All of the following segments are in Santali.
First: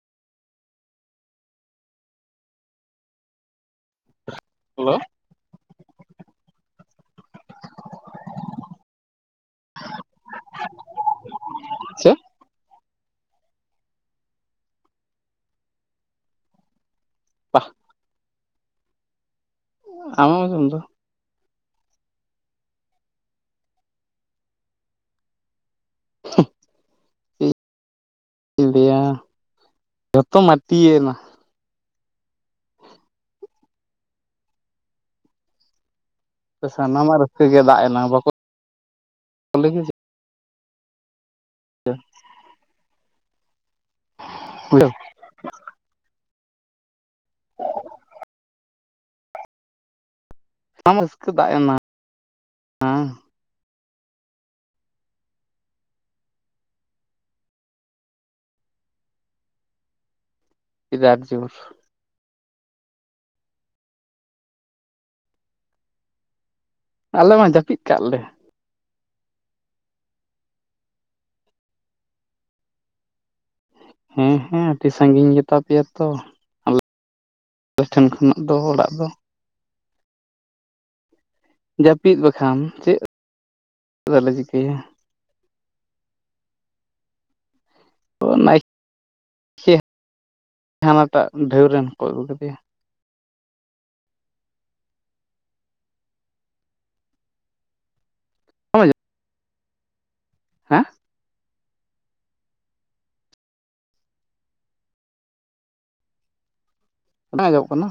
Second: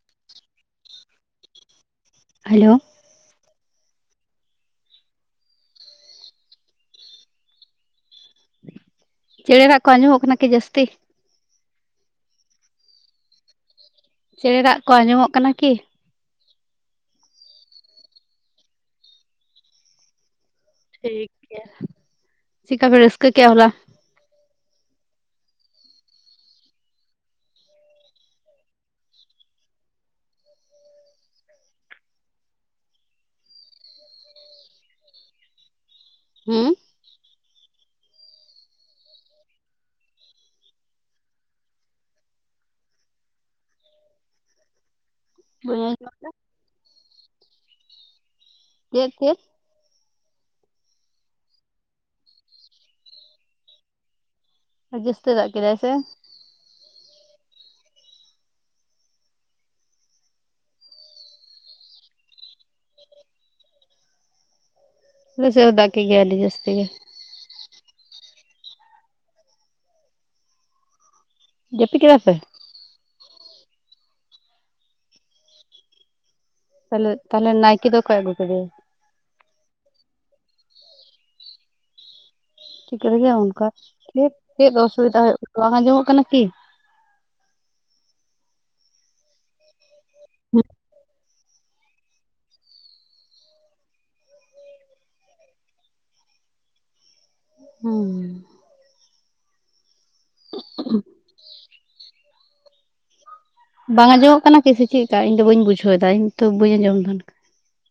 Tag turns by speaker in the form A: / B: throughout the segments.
A: [inaudible] ᱦᱮᱞᱳ
B: ᱦᱮᱞᱳ
A: ᱪᱮᱲᱮ ᱨᱟᱜᱽ ᱠᱚ ᱟᱸᱡᱚᱢ ᱚᱜ ᱠᱟᱱᱟ ᱠᱤ ᱡᱟᱹᱥᱛᱤ
B: ᱪᱮᱫ
A: ᱪᱮᱬᱮ ᱨᱟᱜ ᱠᱚ ᱟᱸᱡᱚᱢᱚᱜ ᱠᱟᱱᱟ ᱠᱤ
B: ᱵᱟᱝ ᱟᱢᱮᱢ ᱟᱸᱡᱟᱢ ᱫᱟ
A: ᱴᱷᱤᱠ ᱜᱮᱭᱟ ᱪᱤᱜ ᱠᱟ ᱯᱮ ᱨᱤᱥᱠᱟᱹ ᱠᱮᱜᱼᱟ ᱦᱚᱞᱟ
B: [unintelligible] ᱡᱟ ᱡᱷᱚᱛᱚ ᱢᱟᱴᱤᱭᱮᱱᱟ
A: ᱦᱩᱸ
B: ᱥᱟᱱᱟᱢᱟᱜ ᱨᱟᱹᱥᱠᱟᱹ ᱜᱮ ᱫᱟᱜ ᱮᱱᱟᱝ ᱵᱟᱠᱚ [unintelligible] ᱦᱮᱞᱟᱹᱣ [inaudible]
A: ᱵᱟᱹᱧ ᱟᱡᱚᱢ ᱫᱟ
B: [unintelligible]
A: ᱪᱮᱫ ᱪᱮᱫ
B: ᱚᱱᱟ ᱢᱟ ᱨᱟᱹᱥᱠᱟᱹ ᱫᱟᱜ ᱮᱱᱟ ᱦᱮᱸ
A: ᱡᱟᱹᱥᱛᱤ ᱫᱟᱜ ᱠᱮᱫᱟᱭ ᱥᱮ
B: ᱪᱤᱫᱟᱨ ᱡᱳᱨ
A: ᱟᱞᱮ ᱥᱮᱫ ᱦᱚᱸ ᱫᱟᱜ ᱠᱮᱜ ᱜᱮᱭᱟᱭ ᱟᱹᱰᱤ ᱡᱟᱹᱥᱛᱤ ᱜᱮ
B: ᱟᱞᱮ ᱢᱟ ᱡᱟᱹᱯᱤᱫ ᱠᱟᱜ ᱞᱮ
A: ᱡᱟᱹᱯᱤᱫ ᱠᱮᱫᱟ ᱯᱮ
B: ᱦᱮᱸ ᱦᱮᱸ ᱟᱹᱰᱤ ᱥᱟᱹᱜᱤᱧ ᱜᱮᱛᱟ ᱯᱮᱭᱟ ᱛᱚ ᱟᱞᱮ
A: ᱛᱟᱦᱞᱮ ᱛᱟᱦᱞᱮ
B: ᱟᱯᱮ
A: ᱱᱟᱭᱠᱮ ᱫᱚ
B: ᱴᱷᱮᱱ
A: ᱚᱠᱚᱭ ᱟᱹᱜᱩ
B: ᱠᱷᱚᱱᱟᱜ ᱫᱚ
A: ᱠᱮᱫᱮᱭᱟ
B: ᱚᱲᱟᱜ ᱫᱚ ᱡᱟᱹᱯᱤᱫ ᱵᱟᱠᱷᱟᱱ ᱪᱮᱫ
A: ᱴᱷᱤᱠᱟᱹ ᱨᱮᱜᱮ ᱚᱱᱠᱟ
B: ᱫᱚᱞᱮ
A: ᱪᱮᱫ
B: ᱪᱤᱠᱟᱹᱭᱟ
A: ᱚᱥᱩᱵᱤᱫᱟ ᱦᱩᱭᱩᱜ ᱵᱟᱝ ᱟᱡᱚᱢᱚᱜ ᱠᱟᱱᱟ ᱠᱤ
B: ᱚ ᱱᱟᱭ
A: ᱦᱩᱸ
B: ᱦᱟᱱᱟᱴᱟᱜ ᱰᱷᱟᱹᱣ ᱨᱮᱱ ᱠᱚ ᱟᱹᱜᱩ ᱠᱮᱫᱮᱭᱟ
A: ᱦᱩᱸ
B: ᱵᱟᱢ [inaudible]
A: [unintelligible] ᱵᱟᱝ ᱟᱸᱡᱚᱢᱚᱜ ᱠᱟᱱᱟ ᱠᱤ ᱥᱮ ᱪᱮᱫ ᱠᱟ ᱤᱧ ᱫᱚ ᱵᱟᱹᱧ ᱵᱩᱡᱷᱟᱹᱣ ᱫᱟ ᱤᱧ ᱛᱚ ᱵᱟᱹᱧ ᱟᱸᱡᱚᱢ ᱫᱟ ᱚᱱᱠᱟ
B: ᱵᱟᱝ ᱟᱡᱚᱢᱚᱜ ᱠᱟᱱᱟ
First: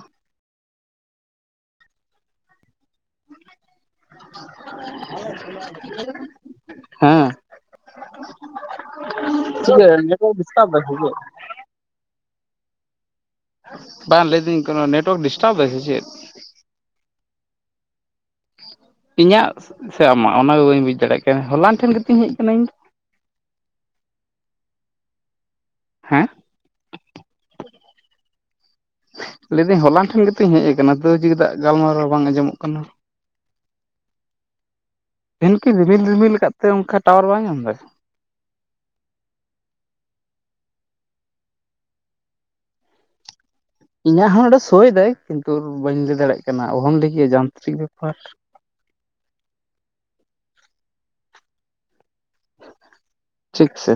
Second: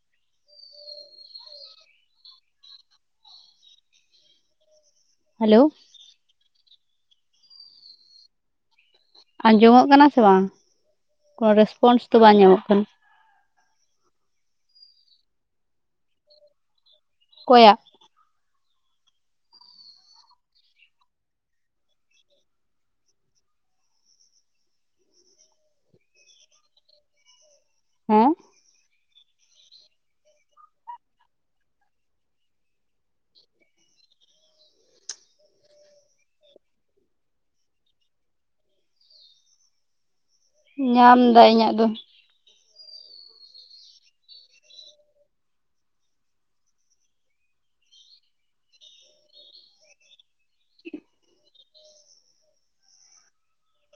A: ᱦᱮᱞᱳ
B: ᱦᱮᱸ [unintelligible] ᱪᱤᱠᱟᱹ ᱱᱮᱴᱣᱟᱨᱠ ᱰᱤᱥᱴᱟᱵ ᱫᱟᱭ ᱥᱮᱪᱮᱫ?
A: ᱠᱚᱱᱚ ᱨᱮᱥᱯᱚᱱᱥ ᱫᱚ ᱵᱟᱝ ᱧᱟᱢᱚᱜ ᱠᱟᱱᱟ
B: ᱵᱟᱝ ᱞᱟᱹᱭ ᱫᱟᱹᱧ ᱠᱚᱱᱚ ᱱᱮᱴᱚᱣᱟᱨᱠ ᱰᱤᱥᱴᱟᱵ ᱫᱟᱭ ᱥᱮ ᱪᱮᱫ
A: ᱠᱚᱭᱟᱜ
B: ᱤᱧᱟᱜ ᱥᱮ ᱟᱢᱟᱜ ᱚᱱᱟ ᱜᱮ ᱵᱟᱹᱧ ᱵᱩᱡᱽ ᱫᱟᱲᱮᱭᱟᱜ ᱠᱟᱱᱟ ᱦᱚᱞᱟᱱ ᱴᱷᱮᱱ ᱜᱮ ᱛᱩᱧ ᱦᱮᱡ ᱠᱟᱱᱟ ᱤᱧ ᱫᱚ ᱦᱮᱸ
A: ᱦᱮᱸ
B: ᱞᱟᱹᱭᱫᱟᱹᱧ ᱦᱚᱞᱟᱱ ᱴᱷᱮᱱ ᱜᱮᱛᱚᱧ ᱦᱮᱡ ᱟᱠᱟᱱᱟ ᱛᱟᱹᱣ ᱪᱮᱫᱟᱜ ᱜᱟᱞᱢᱟᱨᱟᱣ ᱵᱟᱝ ᱟᱸᱡᱚᱢᱚᱜ ᱠᱟᱱᱟ᱾ ᱛᱤᱦᱤᱱ ᱠᱤ ᱨᱤᱢᱤᱞ ᱨᱤᱢᱤᱞ ᱟᱠᱟᱫ ᱛᱮ ᱚᱱᱠᱟ ᱴᱟᱣᱟᱨ ᱵᱟᱭ ᱧᱟᱢ ᱫᱟᱭ᱾
A: ᱧᱟᱢ ᱫᱟᱭ ᱤᱧᱟᱹᱜ ᱫᱚ᱾
B: ᱤᱧᱟᱹᱜ ᱦᱚᱸ ᱱᱚᱸᱰᱮ ᱥᱳᱭᱫᱟᱭ ᱠᱤᱱᱛᱩ ᱵᱟᱹᱧ ᱞᱟᱹᱭ ᱫᱟᱲᱮᱭᱟᱜ ᱠᱟᱱᱟ ᱚᱦᱚᱢ ᱞᱟᱹᱭ ᱠᱮᱭᱟ ᱡᱟᱱᱛᱨᱤᱠ ᱵᱮᱯᱟᱨ᱾ ᱴᱷᱤᱠ ᱥᱮ?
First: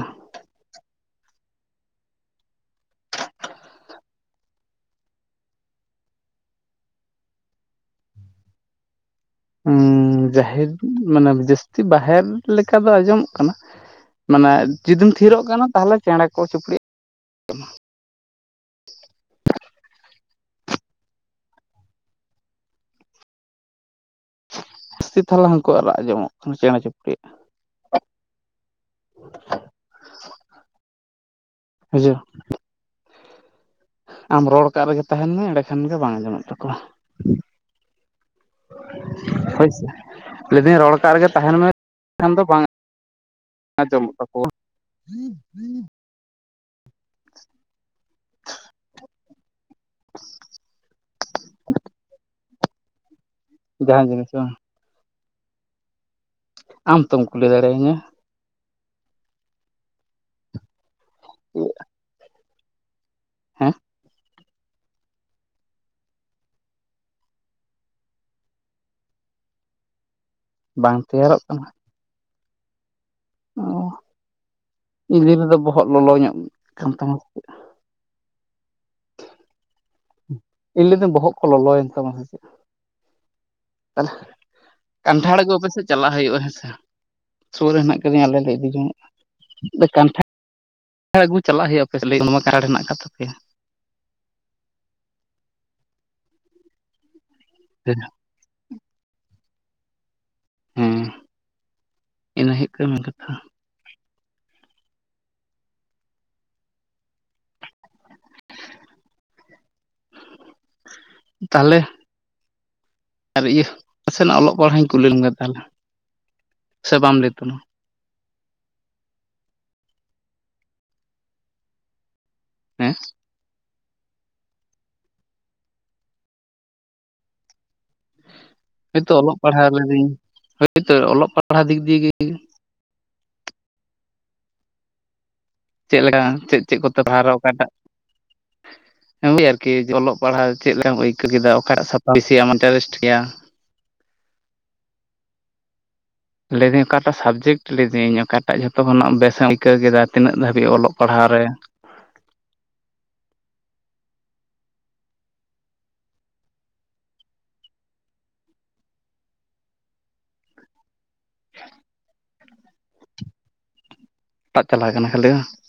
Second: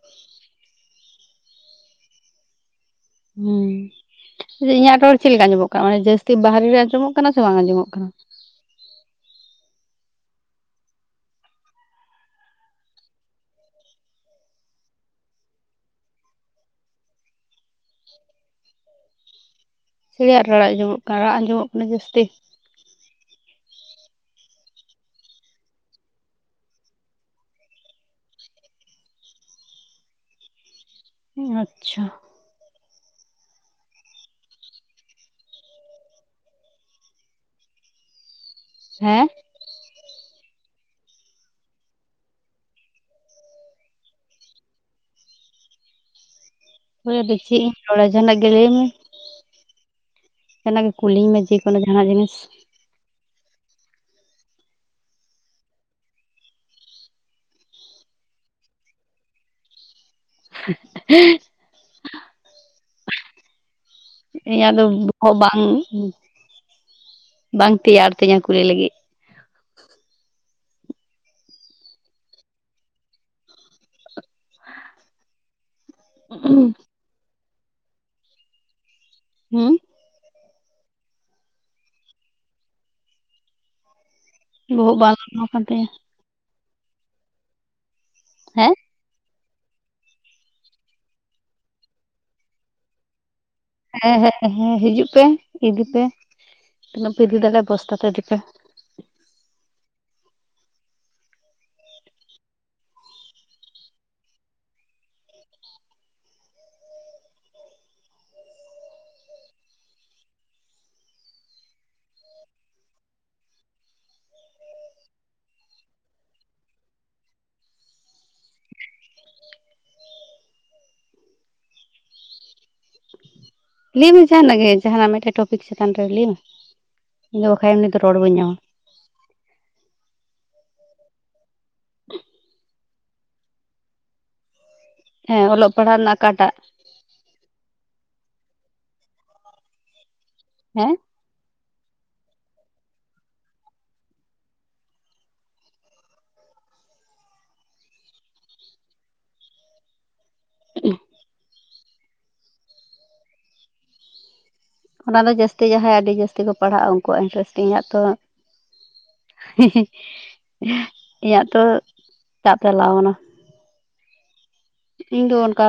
A: ᱦᱩᱸ ᱤᱧᱟᱹᱜ ᱨᱚᱲ ᱪᱤᱫ ᱞᱮᱠᱟ ᱟᱡᱚᱢᱚᱜ ᱠᱟᱱᱟ ᱢᱟᱱᱮ ᱡᱟᱹᱥᱛᱤ ᱵᱟᱦᱨᱮ ᱨᱮ ᱟᱡᱚᱢᱚᱜ ᱠᱟᱱᱟ ᱥᱮ ᱵᱟᱝ ᱟᱡᱚᱢᱚᱜ ᱠᱟᱱᱟ?
B: ᱦᱩᱸ ᱡᱟᱦᱮᱨ ᱢᱟᱱᱮ ᱡᱟᱹᱥᱛᱤ ᱵᱟᱦᱮᱨ ᱞᱮᱠᱟ ᱫᱚ ᱟᱸᱡᱚᱢᱚᱜ ᱠᱟᱱᱟ, ᱢᱟᱱᱮ ᱡᱩᱫᱤᱢ ᱛᱷᱤᱨᱚᱜ ᱠᱟᱱᱟ ᱛᱟᱦᱚᱞᱮ ᱪᱮᱬᱮ ᱠᱚ ᱪᱤᱯᱲᱤ ᱨᱟᱜ ᱟᱸᱡᱚᱢᱚᱜ ᱠᱟᱱᱟ᱾
A: ᱪᱮᱬᱮ ᱭᱟᱜ ᱨᱚᱲ ᱟᱡᱚᱢᱚᱜ ᱠᱟᱱᱟ ᱨᱟᱜ ᱟᱸᱡᱚᱢᱚᱜ ᱠᱟᱱᱟ ᱡᱟᱹᱥᱛᱤ?
B: ᱡᱟᱹᱥᱛᱤ ᱛᱟᱞᱟ ᱦᱟᱹᱱᱠᱩ ᱟᱨ ᱨᱟᱜ ᱟᱸᱡᱚᱢᱚᱜ ᱠᱟᱱᱟ ᱪᱮᱬᱮ ᱪᱩᱯᱲᱤᱭᱟᱜ᱾
A: ᱟᱪᱪᱷᱟ
B: ᱵᱩᱡᱷᱟᱹᱣ ᱟᱢ ᱨᱚᱲ ᱠᱟᱜ ᱨᱮᱜᱮ ᱛᱟᱦᱮᱱ ᱢᱮ ᱮᱸᱰᱮ ᱠᱷᱟᱱ ᱜᱮ ᱵᱟᱝ ᱟᱸᱡᱚᱢᱚᱜ ᱛᱟᱠᱚᱣᱟ᱾
A: ᱦᱮᱸ
B: ᱦᱭ ᱥᱮ? ᱞᱮᱫᱤᱱ ᱨᱚᱲ ᱠᱟᱜ ᱨᱮ ᱜᱮ ᱛᱟᱦᱮᱱ ᱢᱮᱠᱷᱟᱱ ᱫᱚ ᱵᱟᱝ ᱟᱸᱡᱚᱢᱚᱜ ᱛᱟᱠᱚᱣᱟ᱾
A: ᱦᱮᱸ ᱫᱮᱠᱷᱤ ᱟᱨ ᱡᱟᱦᱟᱱᱟᱜ ᱜᱮ ᱞᱟᱹᱭᱢ ᱢᱮ᱾ ᱡᱟᱦᱟᱱᱟᱜ ᱜᱮ ᱠᱩᱞᱤᱧ ᱢᱮ ᱡᱮᱠᱳᱱᱳ ᱡᱟᱦᱱᱟᱜ ᱡᱤᱱᱤᱥ᱾
B: ᱡᱟᱦᱟᱸ ᱡᱤᱱᱤᱥ ᱵᱟᱝ? ᱟᱢ ᱛᱚᱢ ᱠᱩᱞᱤ ᱫᱟᱲᱮᱭᱟᱹᱧᱟᱹ᱾
A: ᱦᱮᱸ
B: [inaudible] ᱦᱮᱸ
A: ᱤᱧᱟᱹᱜ ᱫᱚ ᱵᱚᱦᱚᱜ ᱵᱟᱝ ᱵᱟᱝ ᱛᱮᱭᱟᱨ ᱛᱤᱧᱟᱹ ᱠᱩᱞᱤ ᱞᱟᱜᱤᱫ᱾
B: ᱵᱟᱝ ᱛᱮᱭᱟᱨᱚᱜ ᱠᱟᱱᱟ? ᱚ ᱤᱧ ᱫᱩᱧ ᱞᱟᱹᱭ ᱫᱟ ᱵᱚᱦᱚᱜ ᱞᱚᱞᱚ ᱧᱚᱜ ᱠᱟᱱ ᱛᱟᱢᱟ᱾
A: ᱦᱩᱸ
B: ᱤᱧ ᱞᱮᱫᱤᱧ ᱵᱚᱦᱚᱜ ᱠᱚ ᱞᱚᱞᱚ ᱭᱮᱱ ᱛᱟᱢᱟ ᱥᱮ ᱪᱮᱫ᱾
A: ᱵᱚᱦᱚᱜ ᱵᱟᱝ
B: ᱠᱟᱱᱴᱷᱟᱲ
A: ᱞᱚᱲᱚ
B: ᱟᱹᱜᱩ
A: ᱠᱟᱱ
B: ᱟᱯᱮ ᱥᱮᱫ
A: ᱛᱤᱧᱟᱹ
B: ᱪᱟᱞᱟᱜ ᱦᱩᱭᱩᱜᱼᱟ ᱦᱮᱸ ᱥᱮ᱾ ᱥᱩᱨ ᱨᱮ ᱦᱮᱱᱟᱜ ᱟᱠᱟᱫᱤᱧᱭᱟ ᱟᱞᱮ ᱞᱮ
A: ᱦᱮᱸ
B: ᱤᱫᱤ ᱡᱚᱝᱟ, ᱠᱟᱱᱴᱷᱟᱲ ᱠᱟᱱᱴᱷᱟᱲ ᱟᱹᱜᱩ ᱪᱟᱞᱟᱜ ᱦᱩᱭᱩᱜᱼᱟ ᱯᱮ ᱱᱚᱣᱟ ᱠᱟᱱᱴᱷᱟᱲ ᱦᱮᱱᱟᱜ ᱟᱠᱟ ᱛᱟᱯᱮᱭᱟ᱾
A: ᱦᱮᱸ ᱦᱮᱸ ᱦᱮᱸ ᱦᱤᱡᱩᱜ ᱯᱮ ᱤᱫᱤ ᱯᱮ ᱛᱤᱱᱟᱹᱜ ᱯᱮ ᱤᱫᱤ ᱫᱟᱲᱮᱭᱟᱜ ᱵᱚᱥᱛᱟ ᱛᱮ ᱤᱫᱤ ᱯᱮ᱾
B: ᱦᱮᱸ ᱤᱱᱟᱹ ᱦᱩᱭᱩᱜ ᱠᱟᱱᱟ ᱠᱟᱛᱷᱟ᱾
A: [inaudible]
B: ᱛᱟᱦᱚᱞᱮ ᱟᱨ ᱤᱭᱟᱹ ᱱᱟᱥᱮ ᱱᱟᱜ ᱚᱞᱚᱜ ᱯᱟᱲᱦᱟᱜ ᱤᱧ ᱠᱩᱞᱤ ᱞᱮᱢ ᱜᱮ ᱛᱟᱦᱚᱞᱮ᱾ ᱥᱮ ᱵᱟᱢ ᱞᱟᱹᱭ ᱛᱟᱢᱟ? ᱦᱮᱸ
A: ᱞᱟᱹᱭᱢᱮ ᱡᱟᱦᱟᱱᱟᱜ ᱜᱮ ᱡᱟᱦᱟᱱᱟᱜ ᱢᱤᱫᱴᱮᱡ ᱴᱚᱯᱤᱠ ᱪᱮᱛᱟᱱ ᱨᱮ ᱞᱟᱹᱭᱢ ᱢᱮ ᱤᱧ ᱫᱚ ᱵᱟᱠᱷᱟᱡ ᱮᱢᱱᱤ ᱫᱚ ᱨᱚᱲ ᱵᱟᱹᱧ ᱧᱟᱢᱟ᱾
B: ᱦᱳᱭᱛᱚ ᱚᱞᱚᱜ ᱯᱟᱲᱦᱟᱣ ᱞᱤᱫᱤᱧ ᱦᱚᱳᱭᱛᱳ ᱚᱞᱚᱜ ᱯᱟᱲᱦᱟᱣ ᱫᱤᱠ ᱫᱤᱭᱮ ᱜᱤᱧ
A: ᱦᱮᱸ ᱚᱞᱚᱜ ᱯᱟᱲᱦᱟᱜ
B: ᱪᱮᱫ
A: ᱨᱮᱱᱟᱜ
B: ᱞᱮᱠᱟ
A: ᱚᱠᱟᱴᱟᱜ
B: ᱪᱮᱫ ᱪᱮᱫ ᱠᱚᱛᱮ ᱯᱟᱨᱟ ᱚᱠᱟᱴᱟᱜ ᱳᱭ ᱟᱨᱠᱤ ᱚᱞᱚᱜ ᱯᱟᱲᱦᱟᱣ ᱪᱮᱫ
A: ᱦᱮᱸ
B: ᱞᱮᱠᱟᱢ ᱟᱹᱭᱠᱟᱹᱣ ᱠᱮᱫᱟ ᱚᱠ ᱥᱟᱛᱟᱢ ᱵᱮᱥᱤ ᱤᱱᱴᱟᱨᱮᱥᱴ ᱜᱮᱭᱟ? ᱞᱟᱹᱭᱫᱟᱹᱧ ᱚᱠᱟᱴᱟᱜ ᱥᱟᱵᱽᱡᱮᱠᱴ ᱞᱤᱫᱟᱹᱧ ᱚᱠᱟᱴᱟᱜ ᱡᱷᱚᱛᱚ ᱠᱷᱚᱱᱟᱜ ᱵᱮᱥᱮ ᱮᱢ ᱟᱹᱭᱠᱟᱹᱣ ᱠᱮᱫᱟ? ᱛᱤᱱᱟᱹᱜ ᱫᱷᱟᱹᱵᱤᱡ ᱚᱞᱚᱜ ᱯᱟᱲᱦᱟᱣ ᱨᱮ
A: ᱚᱱᱟ ᱫᱚ ᱡᱟᱹᱥᱛᱤ ᱡᱟᱦᱟᱸᱭ ᱟᱹᱰᱤ ᱡᱟᱹᱥᱛᱤ ᱠᱚ ᱯᱟᱲᱦᱟᱜᱼᱟ ᱩᱱᱠᱩᱣᱟᱜ ᱤᱱᱴᱨᱮᱥᱴ ᱤᱧᱟᱹᱜ ᱛᱚ ᱤᱧᱟᱹᱜ ᱛᱚ ᱛᱟᱯ ᱪᱟᱞᱟᱣ ᱠᱟᱱᱟ᱾
B: ᱴᱟᱜ ᱪᱟᱞᱟᱣ ᱠᱟᱱᱟ
A: ᱤᱧ
B: ᱠᱷᱟᱹᱞᱤ
A: ᱫᱚ ᱚᱱᱠᱟ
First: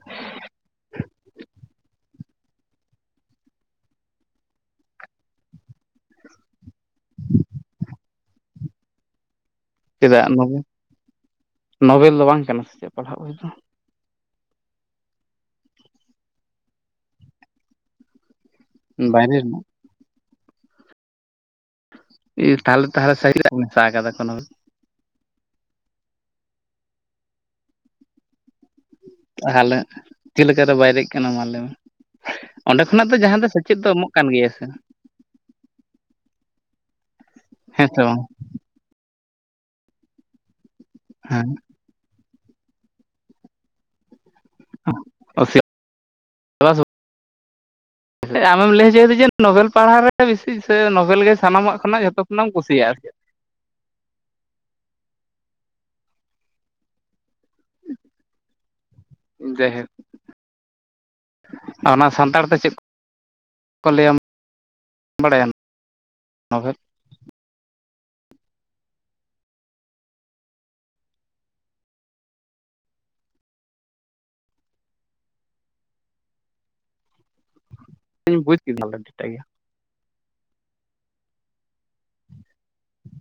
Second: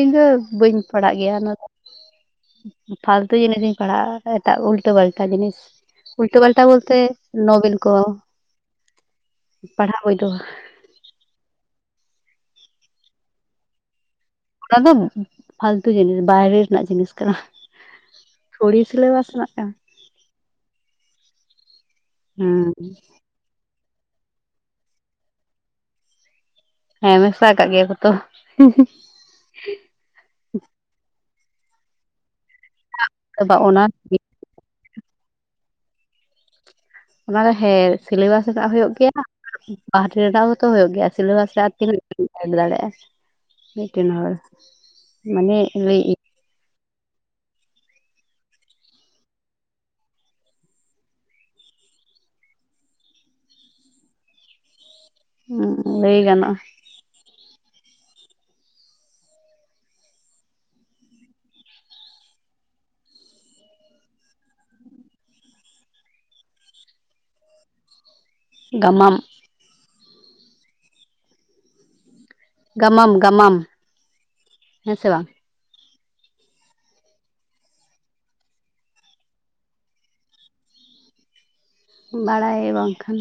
A: ᱤᱧ ᱫᱚ ᱵᱟᱹᱧ ᱯᱟᱲᱟᱜ ᱜᱮᱭᱟ ᱚᱱᱟ ᱫᱚ᱾ ᱯᱷᱟᱞᱛᱩ ᱡᱤᱱᱤᱥᱤᱧ ᱯᱟᱲᱦᱟᱜᱼᱟ ᱮᱴᱟᱜ ᱩᱞᱴᱟᱹ ᱯᱟᱞᱴᱟ ᱡᱤᱱᱤᱥ ᱩᱞᱴᱟᱹ ᱯᱟᱞᱴᱟ ᱵᱚᱞᱛᱮ ᱱᱚᱵᱮᱱ ᱠᱚ ᱯᱟᱲᱦᱟᱣ ᱵᱳᱭ
B: ᱪᱮᱫᱟᱜ
A: ᱫᱚ
B: ᱱᱚᱵᱮᱞ ᱱᱚᱳᱵᱮᱞ ᱫᱚ ᱵᱟᱝ ᱠᱟᱱᱟ ᱥᱮ ᱪᱮᱫ ᱯᱟᱲᱦᱟᱜ ᱵᱚᱭ ᱫᱚ
A: ᱚᱱᱟ ᱫᱚ ᱯᱷᱟᱞᱛᱩ ᱡᱤᱱᱤᱥ ᱵᱟᱭᱨᱮ ᱨᱮᱱᱟᱜ ᱡᱤᱱᱤᱥ ᱠᱟᱱᱟ᱾ ᱛᱷᱚᱲᱤ ᱥᱤᱞᱮᱵᱟᱥ ᱨᱮᱱᱟᱜ ᱠᱟᱱᱟ᱾
B: ᱤ
A: ᱦᱩᱸ
B: ᱛᱟᱦᱚᱞᱮ ᱛᱟᱦᱚᱞᱮ ᱥᱟᱦᱤᱞᱟᱜ ᱢᱮᱥ ᱟᱠᱟᱫᱟ ᱠᱳᱱᱳ
A: ᱦᱮᱸ ᱢᱮᱥᱟ ᱠᱟᱜ ᱜᱮᱭᱟ ᱠᱚ ᱛᱚ
B: ᱛᱟᱦᱚᱞᱮ ᱪᱮᱫ ᱞᱮᱠᱟ ᱞᱮᱠᱟ ᱛᱮ ᱵᱟᱭ ᱫᱮᱡ ᱠᱟᱱᱟ ᱢᱟ ᱞᱟᱹᱭ ᱢᱮ? ᱚᱸᱰᱮ ᱠᱷᱚᱱᱟᱜ ᱫᱚ ᱡᱟᱦᱟᱸ ᱫᱚ ᱥᱮᱪᱮᱫ
A: ᱚᱱᱟ
B: ᱫᱚ ᱮᱢᱚᱜ ᱠᱟᱱ ᱜᱮᱭᱟ ᱥᱮ
A: ᱚᱱᱟ ᱫᱚ ᱦᱮᱸ
B: ᱥᱮ ᱵᱟᱝ
A: ᱥᱤᱞᱮᱵᱟᱥ ᱨᱮᱱᱟᱜ ᱦᱩᱭᱩᱜ ᱜᱮᱭᱟ ᱵᱟᱦᱨᱮ ᱨᱮᱱᱟᱜ ᱦᱚᱸ ᱡᱚᱛᱚ ᱦᱩᱭᱩᱜ ᱜᱮᱭᱟ
B: ᱦᱮᱸ
A: ᱥᱤᱞᱮᱵᱟᱥ ᱨᱮ ᱟᱨ ᱛᱤᱱᱟᱹᱜ ᱥᱮᱴ ᱫᱟᱲᱮᱭᱟᱜᱼᱟ ᱢᱤᱫ ᱴᱮᱱ ᱦᱚᱲ ᱢᱟᱱᱮ ᱞᱮᱭᱮᱫ ᱤᱧ
B: ᱪ [inaudible] ᱟᱢᱮᱢ ᱞᱟᱹᱭ ᱦᱚᱪᱚᱭᱮᱫᱟ ᱡᱮ ᱱᱳᱵᱮᱞ ᱯᱟᱲᱦᱟᱣ ᱨᱮ ᱵᱮᱥᱤ ᱥᱮ ᱱᱚᱵᱮᱞ ᱜᱮ ᱥᱟᱱᱟᱢᱟᱜ ᱠᱷᱚᱱᱟᱜ ᱡᱚᱛᱚ ᱠᱷᱚᱱᱟᱜ ᱮᱢ ᱠᱩᱥᱤᱭᱟᱜᱼᱟ ᱥᱮᱪᱮᱫ?
A: ᱦᱩᱸ ᱞᱟᱹᱭ ᱜᱟᱱᱚᱜᱼᱟ᱾
B: ᱡᱟᱭ ᱦᱳᱠ, ᱚᱱᱟ ᱥᱟᱱᱛᱟᱲ ᱛᱮ ᱪᱮᱫ? [unintelligible] ᱵᱟᱲᱟᱭᱟᱢ [unintelligible]
A: ᱜᱟᱢᱟᱢ, ᱜᱟᱢᱟᱢ ᱜᱟᱢᱟᱢ ᱦᱮᱸ ᱥᱮ ᱵᱟᱝ?
B: ᱤᱧ ᱵᱩᱡᱽ ᱠᱮᱫᱟᱞᱮ ᱟᱹᱰᱤ ᱮᱴᱟᱜ ᱜᱮᱭᱟ,
A: ᱵᱟᱲᱟᱭ ᱵᱟᱝᱠᱷᱟᱱ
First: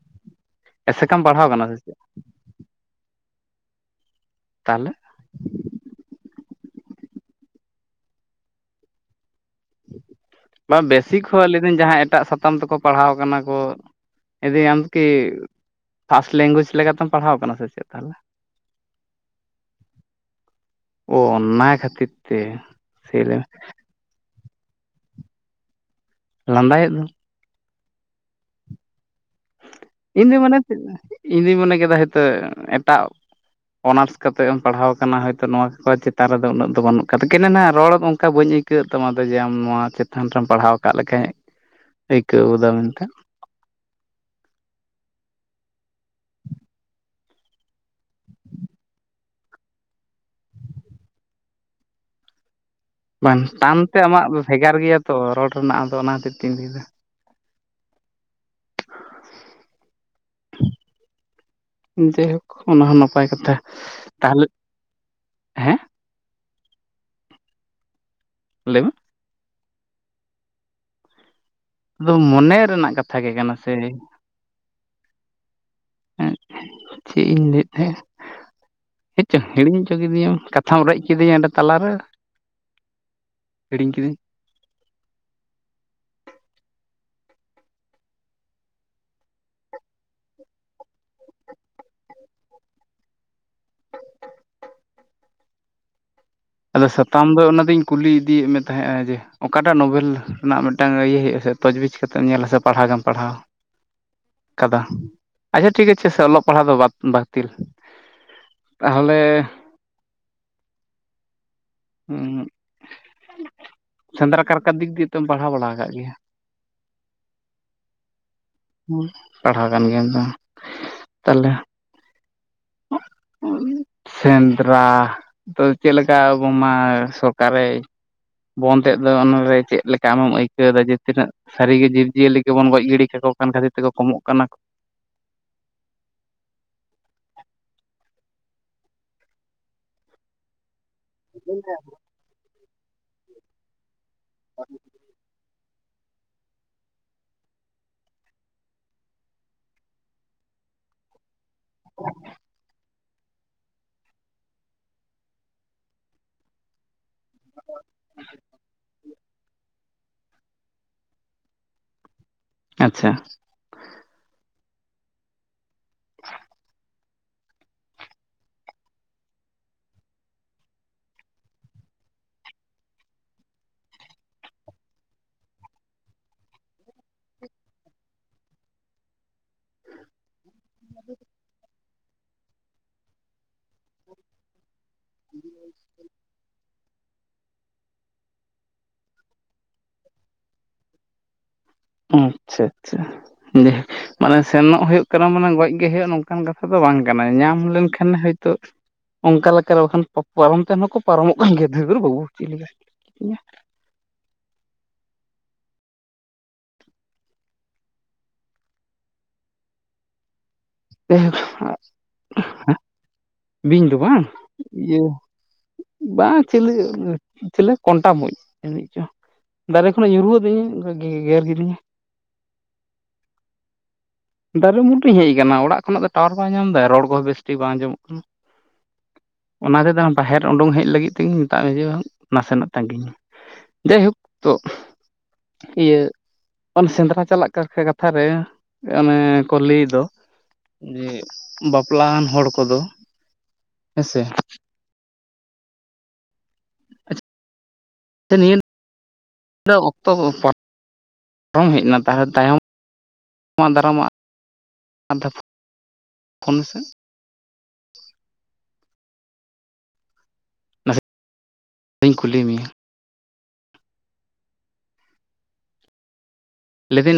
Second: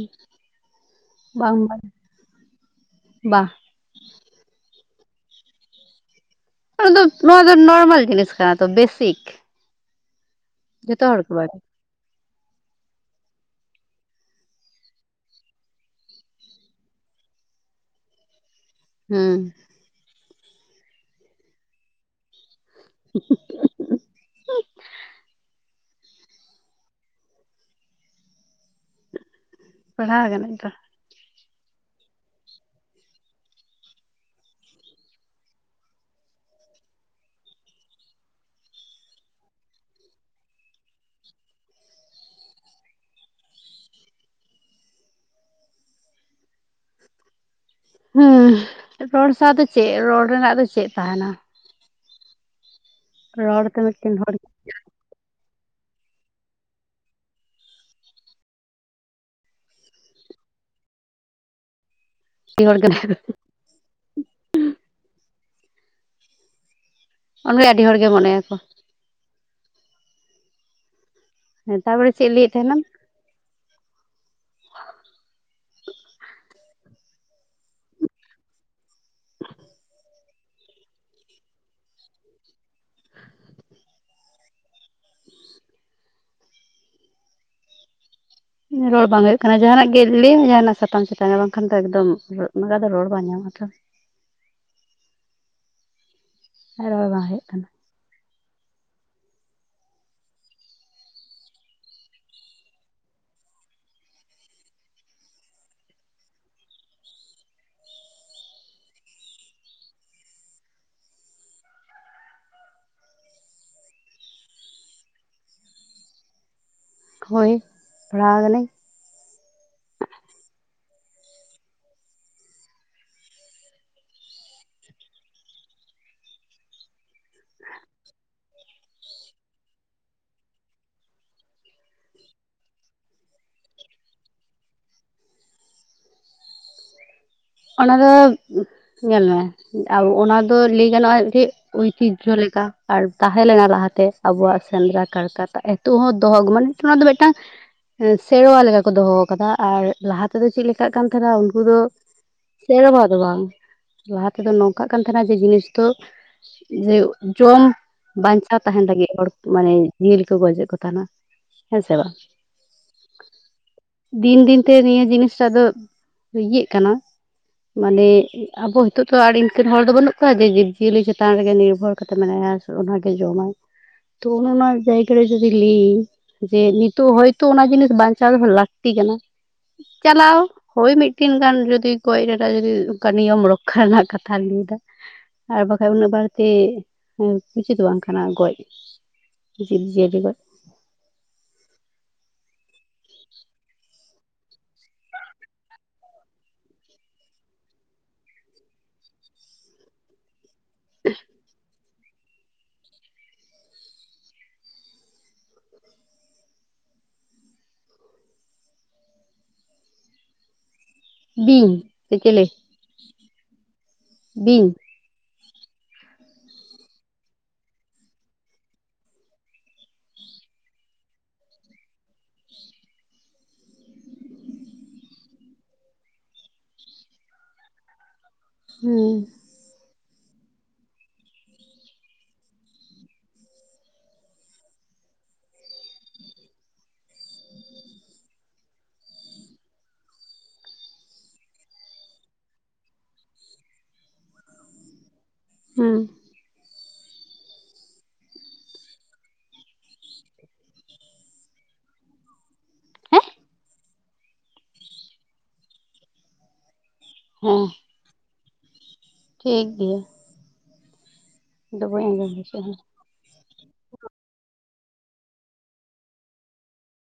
B: ᱮᱥᱮᱠᱟᱢ ᱯᱟᱲᱦᱟᱣ
A: ᱵᱟᱝ
B: ᱠᱟᱱᱟ ᱥᱮ
A: ᱵᱟᱲᱟᱭᱟ
B: ᱪᱮᱫ
A: ᱵᱟᱦ,
B: ᱛᱟᱦᱚᱞᱮ
A: ᱱᱚᱣ ᱫᱚ ᱱᱚᱶᱟ ᱫᱚ ᱱᱚᱨᱢᱟᱞ ᱡᱤᱱᱤᱥ ᱠᱟᱱᱟ ᱛᱚ ᱵᱮᱥᱤᱠ᱾
B: ᱵᱟᱝ
A: ᱡᱚᱛᱚ
B: ᱵᱮᱥᱤᱠ
A: ᱦᱚᱲ ᱠᱚ
B: ᱦᱚᱸ ᱟᱹᱞᱤ
A: ᱵᱟᱲᱟᱭᱟ
B: ᱫᱤᱱ ᱡᱟᱦᱟᱸ ᱮᱴᱟᱜ ᱥᱟᱛ ᱥᱟᱛᱟᱢ ᱛᱮᱠᱚ ᱯᱟᱲᱦᱟᱣ ᱠᱟᱱᱟ ᱠᱚ ᱤᱫᱤ ᱟᱢ ᱫᱚ ᱠᱤ ᱯᱷᱟᱥᱴ ᱞᱮᱝᱜᱩᱭᱮᱡ ᱞᱮᱠᱟᱛᱮᱢ ᱯᱟᱲᱦᱟᱣ ᱟᱠᱟᱱᱟ ᱥᱮ ᱪᱮᱫ ᱛᱟᱦᱚᱞᱮ?
A: ᱦᱮᱸ
B: ᱚ ᱚᱱᱟ ᱠᱷᱟᱹᱛᱤᱨ ᱛᱮ ᱥᱮ ᱞᱮ ᱞᱟᱸᱫᱟᱭᱮᱫ ᱫᱚᱢ,
A: ᱯᱟᱲᱦᱟᱣ
B: ᱤᱧᱫᱚ ᱢᱚᱱᱮ
A: ᱠᱟᱱᱟᱧ ᱛᱚ
B: ᱤᱧᱫᱩᱧ ᱢᱚᱱᱮ ᱠᱮᱫᱟ ᱦᱳᱭᱛᱳ ᱮᱴᱟᱜ ᱚᱱᱟᱨᱥ ᱠᱟᱛᱮ ᱮᱢ ᱯᱟᱲᱦᱟᱣ ᱟᱠᱟᱱᱟ ᱦᱳᱭᱛᱳ᱾ ᱱᱚᱶᱟ ᱠᱚ ᱪᱮᱛᱟᱱ ᱨᱮᱫᱚ ᱩᱱᱟᱹᱜ ᱫᱚ ᱵᱟᱹᱱᱩᱜ ᱠᱟᱫᱟ᱾ ᱠᱮᱱᱮ ᱱᱟ ᱨᱚᱲ ᱫᱚ ᱚᱱᱠᱟ ᱵᱟᱹᱧ ᱟᱹᱭᱠᱟᱹᱣᱟ᱾ ᱟᱹᱭᱠᱟᱹᱜ ᱛᱟᱢᱟ ᱡᱮ ᱟᱢ ᱱᱚᱣᱟ ᱪᱮᱛᱟᱱ ᱨᱮᱢ ᱯᱟᱲᱦᱟᱣ ᱟᱠᱟᱫ ᱞᱮᱠᱟᱱ ᱟᱹᱭᱠᱟᱹᱣ ᱜᱚᱫᱟ ᱢᱮᱱᱛᱮ᱾
A: ᱦᱮᱸ ᱨᱚᱲ ᱥᱟᱶ ᱫᱚ ᱪᱮᱫ ᱨᱚᱲ ᱨᱮᱱᱟᱜ ᱫᱚ ᱪᱮᱫ ᱛᱟᱦᱮᱱᱟ?
B: ᱵᱟᱝ
A: ᱨᱚᱲ
B: ᱴᱟᱱ ᱛᱮ
A: ᱢᱤᱫᱴᱮᱱ
B: ᱟᱢᱟᱜ
A: ᱦᱚᱲ
B: ᱫᱚ ᱵᱷᱮᱜᱟᱨ ᱜᱮᱭᱟ ᱛᱚ, ᱨᱚᱲ ᱨᱮᱱᱟᱜ ᱟᱫᱚ ᱚᱱᱟ ᱠᱷᱟᱹᱛᱤᱨ ᱛᱤᱨ ᱛᱤᱧ ᱞᱟᱹᱭ ᱮᱫᱟ᱾ ᱫᱮᱦᱳ
A: ᱟᱹᱰᱤ ᱦᱚᱲ ᱜᱮ
B: ᱚᱱᱟ ᱦᱚᱸ ᱱᱟᱯᱟᱭ ᱠᱟᱛᱷᱟ, ᱛᱟᱦᱚᱞᱮ ᱦᱮᱸ
A: ᱚᱸᱰᱮ ᱟᱹᱰᱤ ᱦᱚᱲᱜᱮ ᱢᱚᱱᱮᱭᱟᱠᱚ
B: ᱞᱟᱹᱭ ᱢᱮ,
A: ᱛᱟᱨᱯᱚᱨᱮ
B: ᱟᱫᱚ
A: ᱪᱮᱫ ᱞᱟᱹᱭᱮᱫ
B: ᱢᱚᱱᱮ
A: ᱛᱟᱦᱮᱱᱟᱢ
B: ᱨᱮᱱᱟᱜ ᱠᱟᱛᱷᱟ ᱜᱮ ᱠᱟᱱᱟ ᱥᱮ᱾ ᱪᱮᱫ ᱤᱧ ᱞᱟᱹᱭᱮᱫ ᱛᱟᱦᱮᱸᱱᱟ? ᱪᱮᱫ ᱪᱚᱝ ᱦᱤᱲᱤᱧ ᱦᱚᱪᱚ ᱠᱤᱫᱤᱧᱟᱢ᱾ ᱠᱟᱛᱷᱟᱢ ᱨᱮᱡ ᱠᱮᱫᱤᱧᱟ ᱚᱸᱰᱮ ᱛᱟᱞᱟᱨᱮ᱾ ᱦᱤᱲᱤᱧ ᱠᱤᱫᱟᱹᱧ,
A: ᱨᱚᱲ ᱵᱟᱝ ᱦᱩᱭᱩᱜ ᱠᱟᱱᱟ ᱡᱟᱦᱟᱱᱟᱜ ᱜᱮ ᱞᱟᱹᱭ ᱢᱮ᱾ ᱡᱟᱦᱟᱱᱟᱜ ᱥᱟᱛᱟᱢ ᱪᱮᱛᱟᱱ ᱵᱟᱝᱠᱷᱟᱱ ᱫᱚ ᱮᱠᱫᱚᱢ ᱫᱚ ᱨᱚᱲ ᱵᱟᱝ ᱧᱟᱢᱟ ᱛᱚ᱾
B: ᱟᱫᱚ
A: ᱛᱚ ᱨᱚᱲ ᱵᱟᱝ
B: ᱥᱟᱛᱟᱢ ᱫᱚ
A: ᱦᱩᱭᱩᱜ
B: ᱚᱱᱟ
A: ᱠᱟᱱᱟ
B: ᱫᱚᱧ ᱠᱩᱞᱤ ᱤᱫᱤᱭᱮᱫ ᱢᱮ ᱛᱟᱦᱮᱸᱜᱱᱟ ᱡᱮ᱾ ᱚᱠᱟᱴᱟᱜ ᱱᱚᱵᱮᱞ ᱨᱮᱱᱟᱜ ᱢᱤᱫ ᱴᱟᱝ ᱤᱭᱟᱹ ᱦᱩᱭᱩᱜᱭ-ᱟ, ᱟᱥᱮ ᱛᱚᱡᱽᱵᱤᱡᱽ ᱠᱟᱛᱮᱢ ᱧᱮᱞᱟ ᱥᱮ ᱯᱟᱲᱦᱟᱣ ᱜᱮᱢ ᱯᱟᱲᱦᱟᱣ᱾ ᱠᱟᱫᱟ, ᱟᱪᱪᱷᱟ ᱴᱷᱤᱠ ᱟᱪᱷᱮ ᱥᱮ ᱚᱞᱚᱜ ᱯᱟᱲᱦᱟᱜ ᱫᱚ ᱵᱟᱛᱤᱞ᱾ ᱛᱟᱦᱚᱞᱮ ᱦᱮᱸ ᱥᱮᱸᱫᱽᱨᱟ ᱠᱟᱨᱠᱟ ᱤᱫᱤ ᱫᱤᱠ ᱠᱟᱛᱮᱢ ᱯᱟᱲᱦᱟᱣ ᱵᱟᱲᱟ ᱟᱠᱟᱫ ᱜᱮᱭᱟ?
A: ᱦᱳᱭ ᱯᱟᱲᱦᱟᱣ ᱟᱠᱟᱱᱟᱹᱧ,
B: ᱯᱟᱲᱦᱟᱣ ᱜᱟᱱ ᱜᱮᱭᱟᱢ ᱛᱚ ᱛᱟᱦᱚᱞᱮ ᱥᱮᱸᱫᱽᱨᱟ ᱛᱚ ᱪᱮᱫᱞᱮᱠᱟ ᱟᱵᱚ ᱢᱟ ᱥᱚᱵ ᱚᱠᱟᱨᱮ? ᱵᱚᱸᱫᱮᱜ ᱫᱚ ᱚᱱᱟᱨᱮ ᱪᱮᱫ ᱞᱮᱠᱟ ᱟᱢᱮᱢ ᱟᱹᱭᱠᱟᱹᱣ ᱮᱫᱟ? ᱡᱮ, ᱛᱤᱱᱟᱹᱜ ᱥᱟᱹᱨᱤ ᱡᱤᱵ ᱡᱤᱭᱟᱹᱞᱤ ᱜᱮᱵᱚᱱ ᱜᱚᱡ ᱜᱤᱰᱤ ᱠᱟᱠᱚ ᱠᱟᱱ ᱠᱷᱟᱹᱛᱤᱨ ᱛᱮᱠᱚ ᱠᱚᱢᱚᱜ ᱠᱟᱱᱟ ᱾
A: ᱚᱱᱟ ᱫᱚ ᱧᱮᱞ ᱢᱮ, ᱟᱵᱚ ᱚᱱᱟ ᱫᱚ ᱞᱟᱹᱭ ᱜᱟᱱᱚᱜᱼᱟ ᱢᱤᱫᱴᱤᱡ ᱩᱭᱛᱤᱡᱚ ᱞᱮᱠᱟ ᱟᱨ ᱛᱟᱦᱮᱸ ᱞᱮᱱᱟ ᱞᱟᱦᱟᱛᱮ ᱟᱵᱚᱣᱟᱜ ᱥᱮᱸᱫᱽᱨᱟ ᱾ ᱠᱟᱨᱠᱟᱛᱟ ᱮᱛᱚ ᱦᱚᱸ ᱫᱚᱦᱚ ᱟᱹᱜᱩ ᱢᱟᱱᱮ ᱚᱱᱟ ᱫᱚ ᱢᱤᱫᱴᱟᱝ ᱥᱮᱨᱚᱣᱟ ᱞᱮᱠᱟᱠᱩ ᱫᱚᱦᱚ ᱟᱠᱟᱫᱟ ᱟᱨ ᱞᱟᱦᱟ ᱛᱮᱫᱚ ᱪᱮᱫ ᱞᱮᱠᱟᱜ ᱠᱟᱱ ᱛᱟᱦᱮᱸᱱᱟ, ᱩᱱᱠᱩ ᱫᱚ ᱥᱮᱨᱚᱣᱟ ᱫᱚ ᱵᱟᱝ ᱞᱟᱦᱟ ᱛᱮᱫᱚ ᱱᱚᱝᱠᱟᱜ ᱠᱟᱱ ᱛᱟᱦᱮᱱᱟ, ᱡᱮ ᱡᱤᱱᱤᱥ ᱫᱚ ᱡᱮ ᱡᱚᱢ ᱵᱟᱧᱪᱟᱣ ᱛᱟᱦᱮᱱ ᱞᱟᱹᱜᱤᱫ ᱦᱚᱲ ᱢᱟᱱᱮ ᱡᱤᱞ ᱠᱚ ᱜᱚᱡᱮᱫ ᱠᱚ ᱛᱟᱦᱮᱱᱟ ᱦᱮᱸ ᱥᱮ ᱵᱟᱝ?
B: ᱟᱪᱪᱷᱟ ᱾
A: ᱫᱤᱱ-ᱫᱤᱱ ᱛᱮ ᱱᱤᱭᱟᱹ ᱡᱤᱱᱤᱥ ᱴᱟ ᱫᱚ ᱤᱭᱟᱹᱜ ᱠᱟᱱᱟ ᱾ ᱢᱟᱱᱮ ᱟᱵᱚ ᱦᱤᱛᱚᱜ ᱛᱚ ᱟᱨ ᱤᱱᱠᱟᱹᱱ ᱦᱚᱲ ᱫᱚ ᱵᱟᱹᱱᱩᱜ ᱠᱚᱣᱟ ᱡᱮ ᱡᱤᱵᱽᱡᱤᱭᱟᱹᱞᱤ ᱪᱮᱛᱟᱱ ᱨᱮᱜᱮ ᱱᱤᱨᱵᱷᱚᱨ ᱠᱟᱛᱮ ᱢᱮᱱᱟᱭᱟ ᱾ ᱚᱱᱟ ᱜᱮ ᱡᱚᱢᱟᱭ ᱛᱚ ᱚᱱᱟ-ᱚᱱᱟ ᱡᱟᱭᱜᱟ ᱨᱮ ᱡᱩᱫᱤ ᱞᱟᱹᱭᱤᱧ ᱾ ᱡᱮ ᱱᱤᱛᱚᱜ ᱦᱚᱭᱛᱚ ᱚᱱᱟ ᱡᱤᱱᱤᱥ ᱵᱟᱧᱪᱟᱣ ᱫᱚᱦᱚ ᱞᱟᱹᱠᱛᱤ ᱠᱟᱱᱟ ᱾ ᱪᱟᱞᱟᱣ ᱦᱚᱭ ᱢᱤᱫᱴᱤᱱ ᱜᱟᱱ ᱡᱩᱫᱤ ᱜᱚᱡ ᱨᱮᱱᱟᱜ ᱡᱩᱫᱤ ᱚᱱᱠᱟ ᱱᱤᱭᱚᱢ ᱚᱰᱚᱠ ᱠᱷᱟᱱᱟᱜ ᱠᱟᱛᱷᱟᱢ ᱞᱟᱹᱭ ᱫᱟ ᱟᱨ ᱵᱟᱠᱷᱟᱱ ᱩᱱᱟᱹᱜ ᱵᱟᱹᱲᱛᱤ ᱦᱮᱸ ᱩᱪᱤᱛ ᱵᱟᱝ ᱠᱟᱱᱟ ᱜᱚᱡ ᱡᱤᱵᱽᱡᱤᱭᱟᱹᱞᱤ ᱜᱚᱡ ᱾
B: ᱟᱪᱪᱷᱟ, ᱟᱪᱪᱷᱟ ᱾ ᱢᱟᱱᱮ ᱥᱮᱱᱚᱜ ᱦᱩᱭᱩᱜ ᱠᱟᱱᱟ ᱢᱟᱱᱮ ᱜᱚᱡ ᱜᱮ, ᱦᱩᱭᱩᱜ ᱱᱚᱝᱠᱟᱱ ᱠᱟᱛᱷᱟ ᱫᱚ ᱵᱟᱝ ᱠᱟᱱᱟ ᱧᱟᱢ ᱞᱮᱱᱠᱷᱟᱱ ᱦᱚᱭᱛᱚᱼᱼ ᱚᱝᱠᱟ ᱞᱮᱠᱟᱨᱮ ᱵᱟᱠᱷᱟᱱ ᱯᱟ-ᱯᱟᱨᱚᱢ ᱛᱮᱱ ᱦᱚᱸᱠᱚ ᱯᱟᱨᱚᱢᱚᱜ ᱠᱟᱱ ᱜᱮᱭᱟ ᱫᱷᱟᱹᱨ ᱵᱟᱹᱵᱩ ᱪᱮᱞᱮ ᱭᱟ ᱾
A: ᱵᱤᱧ ᱥᱮ ᱪᱮᱞᱮ
B: ᱵᱤᱧ ᱫᱚ ᱵᱟᱝ
A: ᱵᱤᱧ
B: ᱤᱭᱟᱹ ᱾ ᱵᱟᱝ ᱪᱤᱞᱤ, ᱪᱷᱤᱞᱮ ᱠᱚᱱᱴᱟ ᱢᱩᱡ ᱮᱱᱮᱡ ᱪᱚᱝ ᱫᱟᱨᱮ ᱠᱷᱚᱱᱟᱜ ᱧᱩᱨᱩ ᱭᱟᱜ ᱟᱹᱫᱤᱧᱟᱹ ᱜᱮᱨ ᱠᱤᱫᱤᱧᱟᱭ ᱾ ᱫᱟᱨᱮ ᱵᱩᱴᱟᱹᱧ ᱦᱮᱡ ᱟᱠᱟᱱᱟ ᱚᱲᱟᱜ ᱠᱷᱚᱱᱟᱜ ᱫᱚ ᱴᱟᱣᱟᱨ ᱵᱟᱭ ᱧᱟᱢ ᱮᱫᱟ ᱾ ᱨᱚᱲ ᱠᱚᱦᱚᱸ ᱵᱮᱥ ᱴᱷᱤᱠ ᱵᱟᱝ ᱟᱸᱡᱚᱢᱚᱜ ᱠᱟᱱᱟ
A: ᱦᱩᱸ
B: ᱾ ᱚᱱᱟ ᱛᱮᱫᱚ ᱵᱟᱦᱮᱨ ᱩᱰᱩᱝ ᱦᱮᱡ ᱞᱟᱹᱜᱤᱫ ᱛᱮᱜᱤᱧ ᱢᱮᱛᱟᱜ ᱢᱮ, ᱡᱮ ᱵᱟᱝ ᱱᱟᱥᱮᱱᱟᱜ ᱛᱟᱜᱤᱧ ᱢᱮ᱾ ᱡᱟᱭ ᱦᱩᱠ ᱛᱚ ᱾ ᱤᱭᱟᱹ ᱚᱱᱮ ᱥᱮᱸᱫᱽᱨᱟ ᱪᱟᱞᱟᱜ ᱠᱟᱨ ᱠᱟ ᱠᱟᱛᱷᱟ ᱨᱮᱼᱼ ᱚᱱᱮ ᱠᱚ ᱞᱟᱹᱭ ᱫᱚ ᱡᱮ ᱵᱟᱯᱞᱟᱣᱟᱱ ᱦᱚᱲ ᱠᱚᱫᱚᱼᱼ ᱦᱮᱸ ᱥᱮ
A: ᱦᱚᱸ
B: ᱟᱪᱷ ᱱᱤᱭᱟᱹ ᱫᱚ ᱚᱠᱛᱚ ᱠᱚ ᱯᱟ ᱨᱚᱝ ᱦᱮᱜ ᱱᱟ ᱛᱟᱦᱮᱱ, ᱛᱟᱭᱚᱢ
A: ᱦᱮᱸ
B: ᱫᱟᱨᱟᱢᱟᱜ ᱟᱫ ᱯᱷᱚᱱ ᱢᱮ ᱥᱮ
A: ᱦᱮᱸ ᱴᱷᱤᱠ ᱜᱤᱭᱟ ᱤᱫᱚ ᱵᱟᱹᱧ
B: ᱱᱟᱥᱮᱧ
A: ᱟᱸᱡᱚᱢ
B: ᱠᱩᱞᱤ
A: ᱫᱟ ᱪᱮᱜ
B: ᱢᱮᱭᱟ
A: ᱦᱚᱸ
B: ᱞᱮᱫᱮᱱᱟ